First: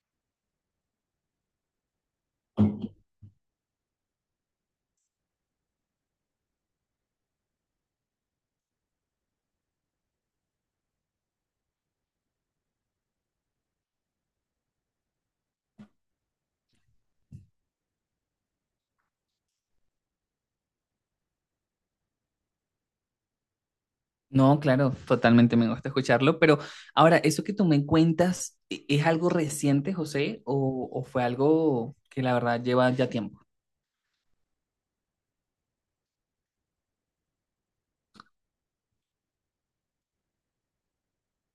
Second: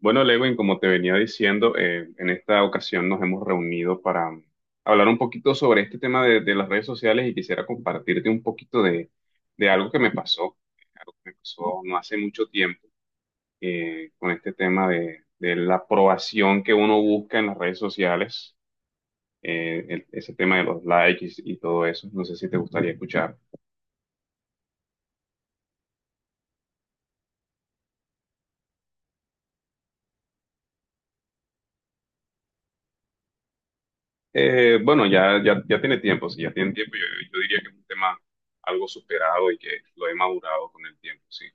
Bueno, Lewin, como te venía diciendo, en esta ocasión nos hemos reunido para hablar un poquito sobre este tema de las redes sociales y quisiera compartirte un poquito de algo que me pasó, algo que me pasó no hace mucho tiempo, con este tema de la aprobación que uno busca en las redes sociales, ese tema de los likes y todo eso. No sé si te gustaría escuchar. No, claro, totalmente me gusta escucharlo, pero ahora, ¿eso que tú me cuentas es algo reciente, José, o, fue algo que la verdad lleva ya tiempo? Bueno, ya tiene tiempo, si ya tiene tiempo, yo diría que es un tema algo superado y que lo he madurado con el tiempo, sí.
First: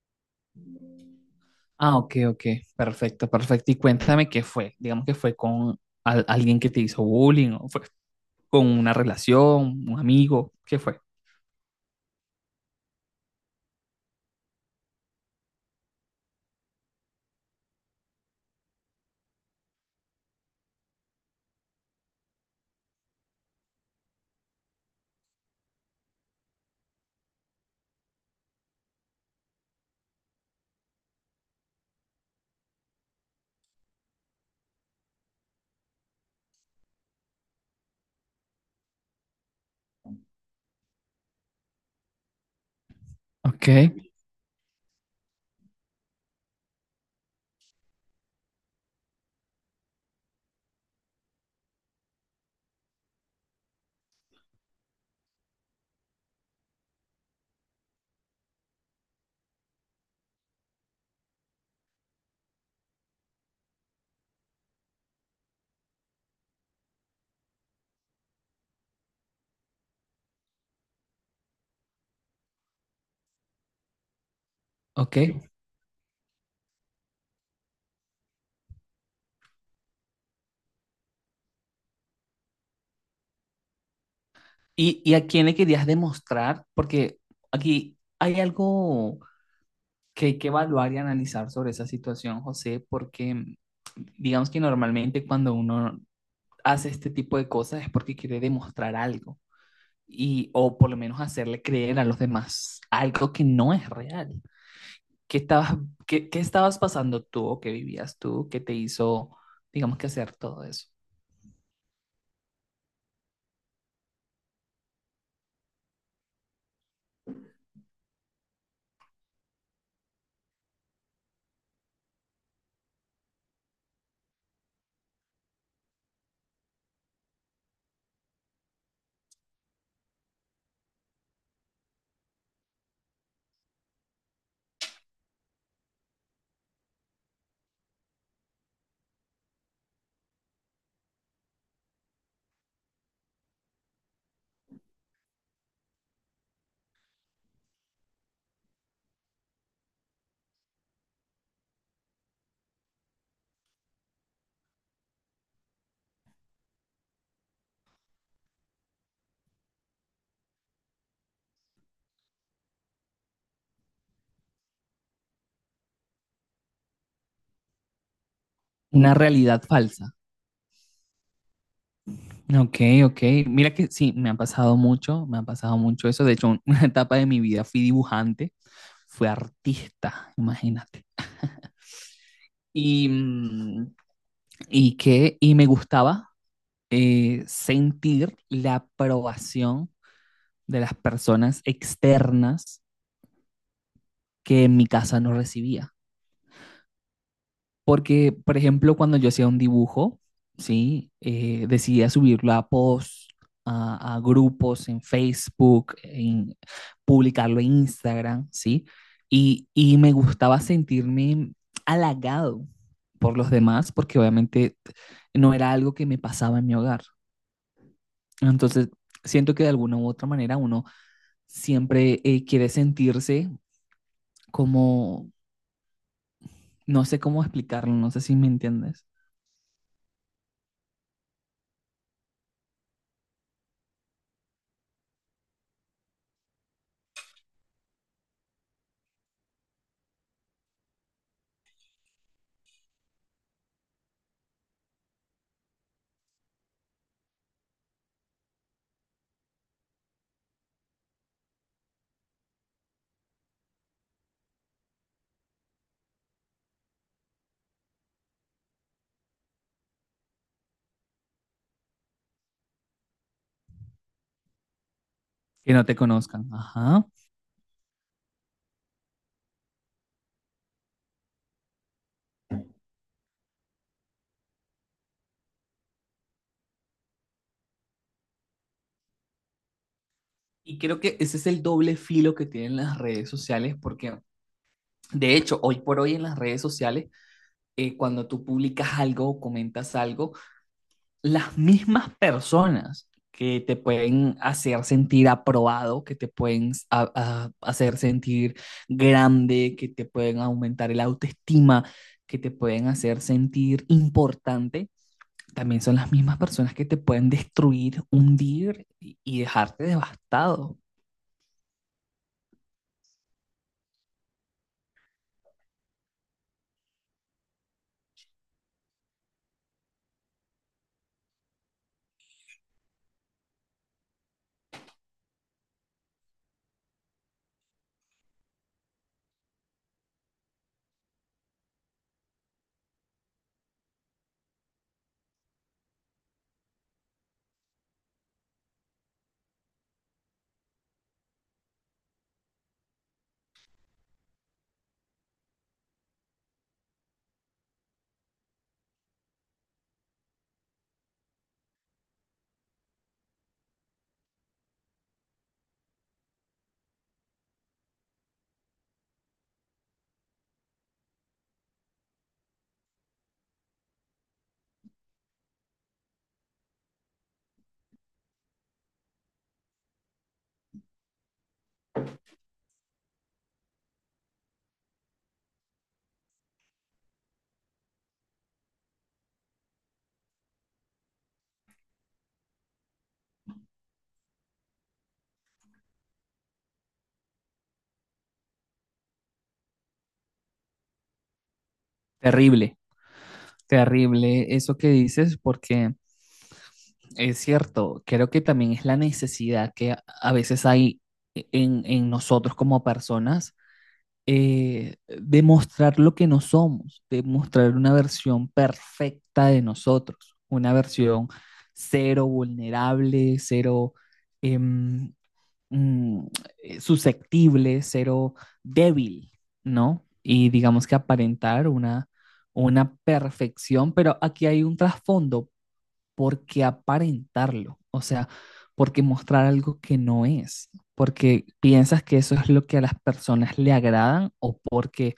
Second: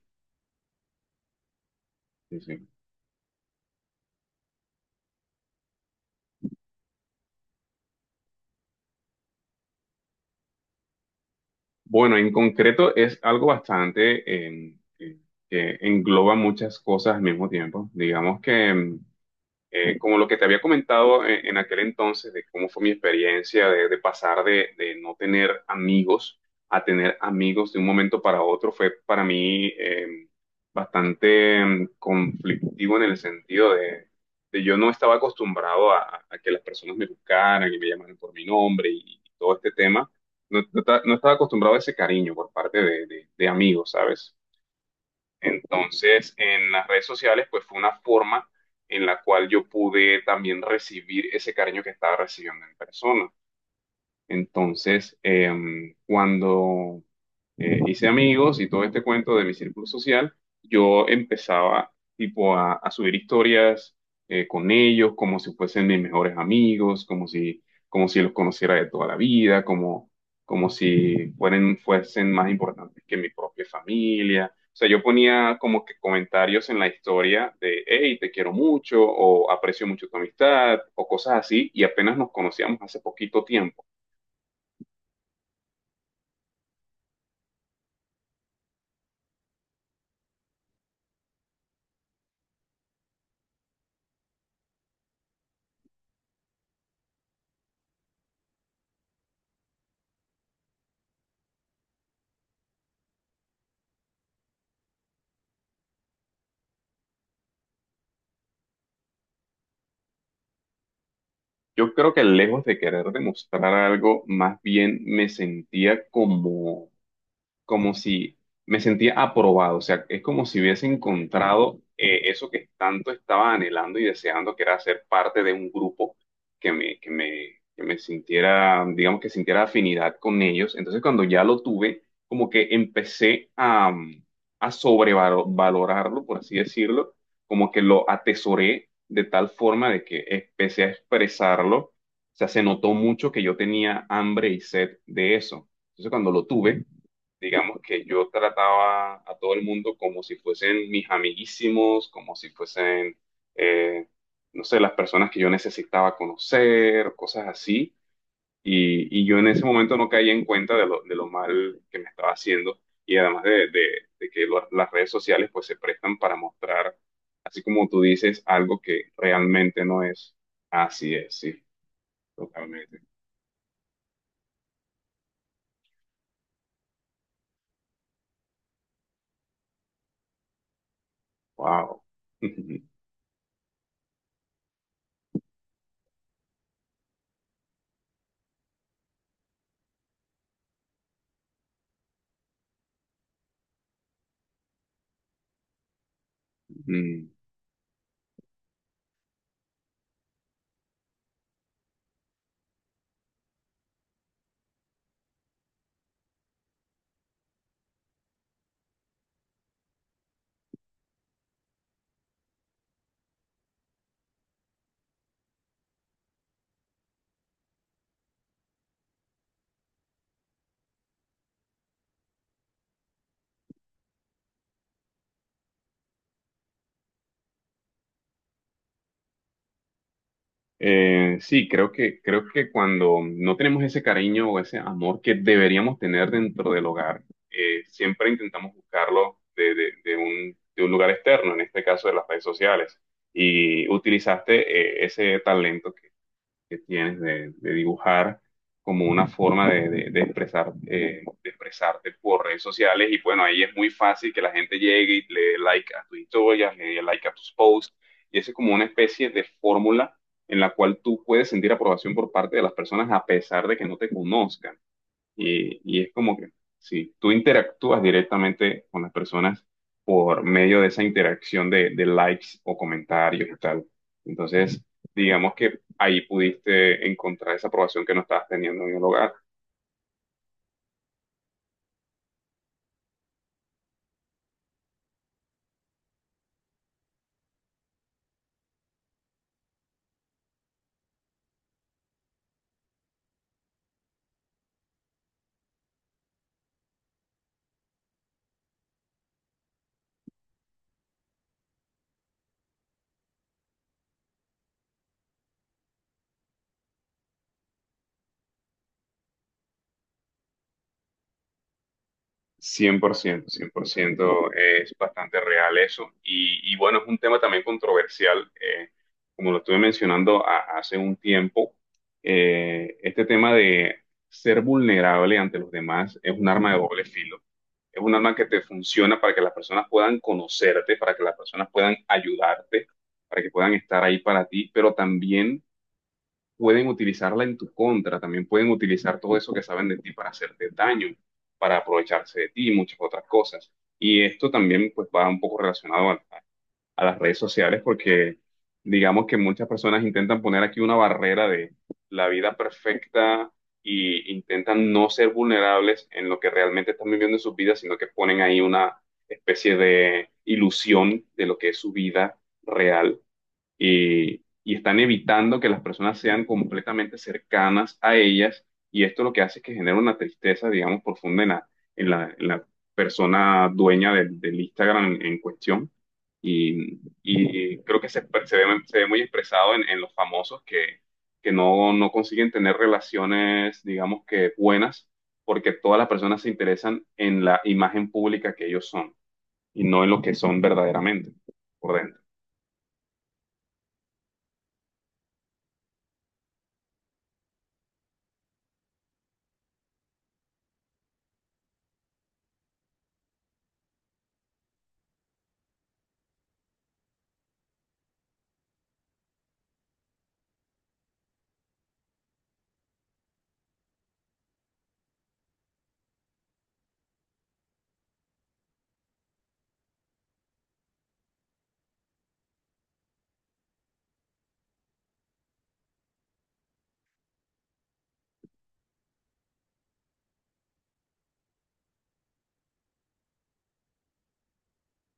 Ah, ok, Sí, ok, sí. perfecto, perfecto. Y cuéntame qué fue, digamos que fue con alguien que te hizo bullying, o fue con una relación, un amigo, ¿qué fue? Bueno, en concreto es algo bastante que engloba muchas cosas al mismo tiempo. Digamos que como lo que te había comentado en aquel entonces, de cómo fue mi experiencia de pasar de no tener amigos a tener amigos de un momento para otro, fue para mí bastante conflictivo en el sentido de yo no estaba acostumbrado a que las personas me buscaran y me llamaran por mi nombre y todo este tema. No estaba acostumbrado a ese cariño por parte de Ok, amigos, ¿sabes? Entonces, en las redes sociales, pues fue una forma en la cual yo pude también recibir ese cariño que estaba recibiendo en persona. Entonces, cuando hice amigos y todo este cuento de mi círculo social, yo empezaba tipo a subir historias con ellos como si fuesen mis mejores amigos, como si los conociera de toda la vida, como, como si fueran, fuesen más importantes que mi propia familia. O sea, yo ok. ponía como que comentarios en la historia de, hey, te quiero mucho, o aprecio mucho tu amistad, o cosas así, y apenas nos conocíamos hace poquito tiempo. ¿Y, a quién le querías demostrar? Porque aquí hay algo que hay que evaluar y analizar sobre esa situación, José, porque digamos que normalmente cuando uno hace este tipo de cosas es porque quiere demostrar algo y o por lo menos hacerle creer a los demás algo que no es real. ¿Qué estabas, qué estabas pasando tú o qué vivías tú que te hizo, digamos que hacer todo eso? Yo creo que lejos de querer demostrar algo, más bien me sentía como, como si me sentía aprobado, o sea, es como si hubiese encontrado eso que tanto estaba anhelando y deseando, que era ser parte de un grupo que me, que me, que me sintiera, digamos que sintiera afinidad con ellos. Entonces, cuando ya lo tuve, como que empecé a sobrevalorarlo, por así decirlo, como que lo atesoré de tal forma de que empecé a expresarlo. O sea, se notó mucho que yo tenía hambre y sed de eso. Entonces, cuando lo tuve, digamos que yo trataba a todo el mundo como si fuesen mis amiguísimos, como si fuesen, eh, no sé, las personas que yo necesitaba conocer, cosas así. Y yo en ese momento no caía en cuenta de lo mal que me estaba haciendo y además de que las redes sociales pues se prestan para mostrar, así como tú dices, algo que Una realidad realmente no falsa. es. Así es, sí, Ok, totalmente. ok. Mira que sí, me ha pasado mucho, me ha pasado mucho eso. De hecho, una etapa de mi vida fui dibujante, fui artista, imagínate. Wow. Y, y que, y me gustaba sentir la aprobación de las personas externas que en mi casa no recibía. Porque, por ejemplo, cuando yo hacía un dibujo, ¿sí? Decidía subirlo a posts, a grupos en Facebook, en, publicarlo en Instagram, ¿sí? Y me gustaba sentirme halagado por los demás, porque obviamente no era algo que me pasaba en mi hogar. Entonces, siento que de alguna u otra manera uno siempre quiere sentirse como, no sé cómo explicarlo, no sé si me entiendes, sí, creo que cuando no tenemos ese cariño o ese amor que deberíamos tener dentro del hogar, siempre intentamos buscarlo de de un lugar externo, en este caso de las redes sociales. Y utilizaste ese talento que tienes de dibujar como una forma de expresar, de expresarte por redes sociales. Y bueno, ahí es muy fácil que la gente llegue y le dé like a tus historias, le dé like a tus posts. Y eso es como una especie de fórmula en la cual tú puedes sentir aprobación por parte de las personas a pesar de que no te conozcan. que no te Y es como conozcan. que Ajá. si tú interactúas directamente con las personas por medio de esa interacción de likes o comentarios y tal. Entonces, digamos que ahí pudiste encontrar esa aprobación que no estabas teniendo en el hogar. Y creo que ese es el doble filo que tienen las redes sociales, porque de hecho, hoy por hoy en las redes sociales, cuando tú publicas algo o comentas algo, las mismas personas que te pueden hacer sentir aprobado, que te pueden hacer sentir grande, que te pueden aumentar el autoestima, que te pueden hacer sentir importante, también son las mismas personas que te pueden destruir, hundir y dejarte devastado. cien Cien por ciento, es bastante real eso. Y bueno, es un tema también controversial, como lo estuve mencionando hace un tiempo, este tema de ser vulnerable ante los demás es un arma de doble filo. Es un arma que te funciona para que las personas puedan conocerte, para que las personas puedan ayudarte, para que puedan estar ahí para ti, pero también pueden utilizarla en tu contra, también pueden utilizar todo eso que saben de ti para hacerte daño, para aprovecharse de ti y muchas otras cosas. Y esto también pues va un poco relacionado a las redes sociales porque digamos que muchas personas intentan poner aquí una barrera de la vida perfecta y intentan no ser vulnerables en lo que realmente están viviendo en sus vidas, sino que ponen ahí una especie de ilusión de lo que es su vida real y están evitando que las personas sean completamente cercanas a ellas y esto lo que hace es que genera una tristeza, digamos, profunda en la persona dueña del Instagram en cuestión. Y, y creo que se, se ve muy expresado en los famosos que no, no consiguen tener relaciones, digamos que buenas, porque todas las personas se interesan en la imagen pública que ellos son y no en lo que son verdaderamente por dentro. Terrible. Terrible eso que dices, porque es cierto, creo que también es la necesidad que a veces hay en nosotros como personas de mostrar lo que no somos, de mostrar una versión perfecta de nosotros, una versión cero vulnerable, cero em, mm, susceptible, cero débil, ¿no? Y digamos que aparentar una perfección, pero aquí hay un trasfondo, ¿por qué aparentarlo? O sea, ¿por qué mostrar algo que no es? ¿Porque piensas que eso es lo que a las personas le agradan o porque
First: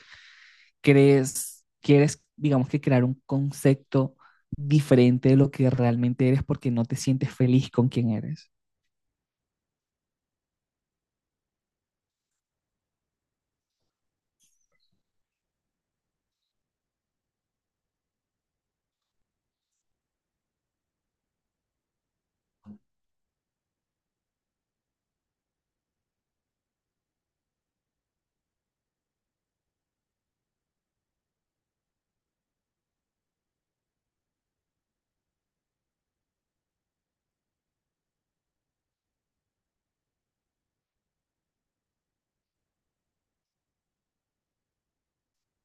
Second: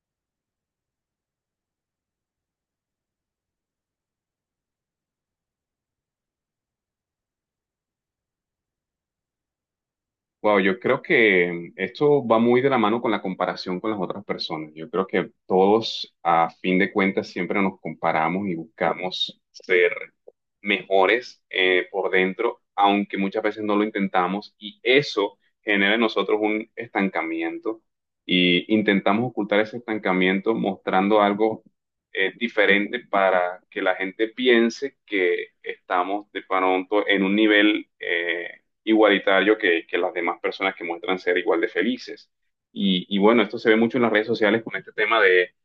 crees, quieres, digamos que crear un concepto diferente de lo que realmente eres porque no te sientes feliz con quien eres? Wow, yo creo que esto va muy de la mano con la comparación con las otras personas. Yo creo que todos, a fin de cuentas, siempre nos comparamos y buscamos ser mejores por dentro, aunque muchas veces no lo intentamos, y eso genera en nosotros un estancamiento. Y intentamos ocultar ese estancamiento mostrando algo diferente para que la gente piense que estamos de pronto en un nivel igualitario que las demás personas que muestran ser igual de felices. Y bueno, esto se ve mucho en las redes sociales con este tema de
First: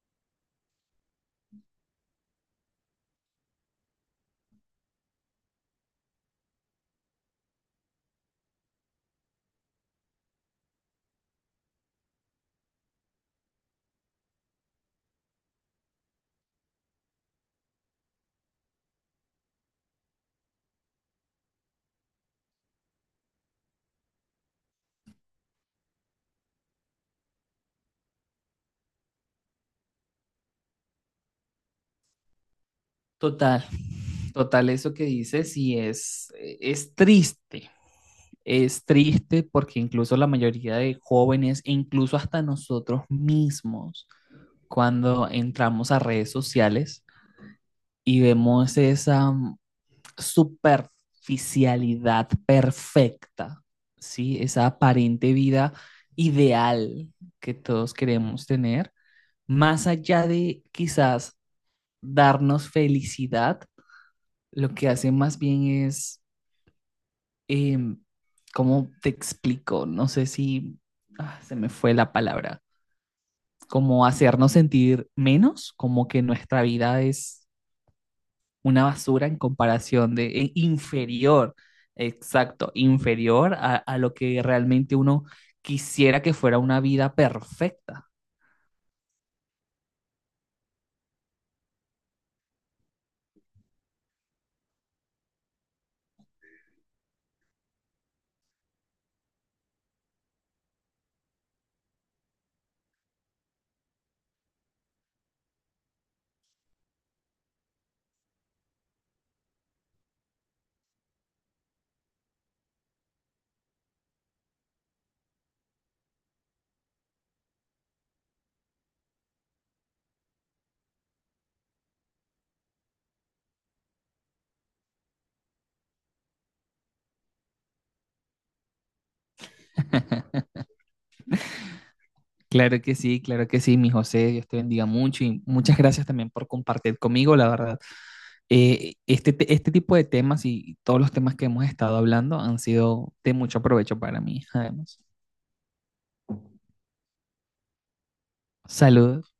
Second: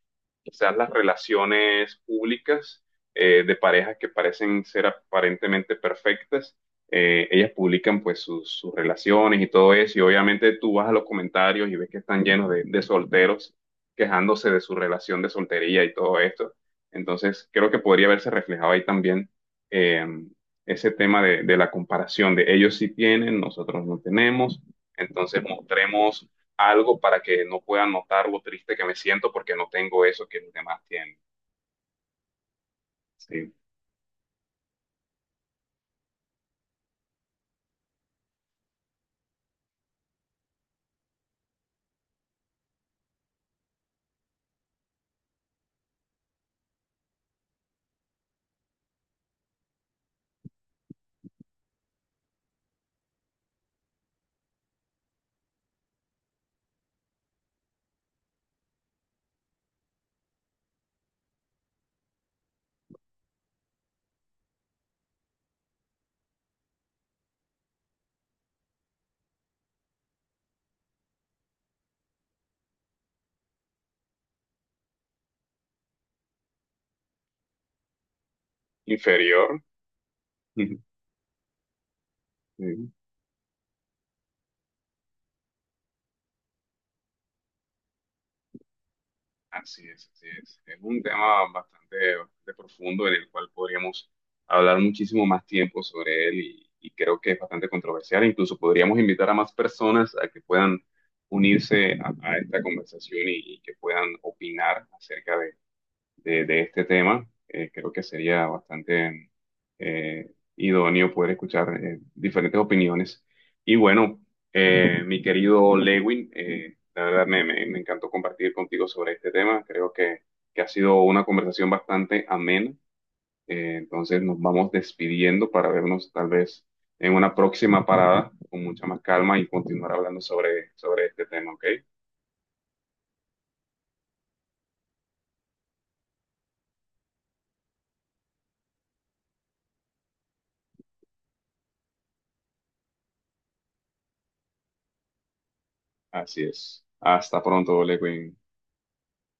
quizás las relaciones públicas de parejas que parecen ser aparentemente perfectas. Ellas publican pues sus relaciones y todo eso, y obviamente tú vas a los comentarios y ves que están llenos de solteros quejándose de su relación de soltería y todo esto. Entonces, creo que podría verse reflejado ahí también eh, ese tema de la comparación de ellos sí tienen, nosotros no tenemos, entonces mostremos algo para que no puedan notar lo triste que me siento porque no tengo eso que los demás tienen. Sí. Total, total, eso que dices y es triste porque incluso la mayoría de jóvenes, e incluso hasta nosotros mismos, cuando entramos a redes sociales y vemos esa superficialidad perfecta, ¿sí? Esa aparente vida ideal que todos queremos tener, más allá de quizás darnos felicidad. Lo que hace más bien es, em, ¿cómo te explico? No sé si se me fue la palabra. Como hacernos sentir menos, como que nuestra vida es una basura en Inferior. comparación de Mm. inferior, exacto, inferior a lo que realmente uno quisiera que fuera una vida perfecta. Así es, así es. Es un tema bastante, bastante profundo en el cual podríamos hablar muchísimo más tiempo sobre él y creo que es bastante controversial. Incluso podríamos invitar a más personas a que puedan unirse a esta conversación y que puedan opinar acerca de de este tema, creo que sería bastante eh, idóneo poder escuchar diferentes opiniones. Y bueno, mi querido Lewin, la verdad me encantó compartir contigo sobre este tema. Creo que ha sido una conversación bastante amena. Entonces nos vamos despidiendo para vernos tal vez en una próxima parada con mucha más calma y continuar hablando sobre este tema, ¿ok? Claro que sí, mi José, Dios te bendiga mucho y muchas gracias también por compartir conmigo, la verdad. Este, este tipo de temas y todos los temas que hemos estado hablando han sido de mucho provecho para mí, además. Así es. Hasta pronto, Lewin. Saludos.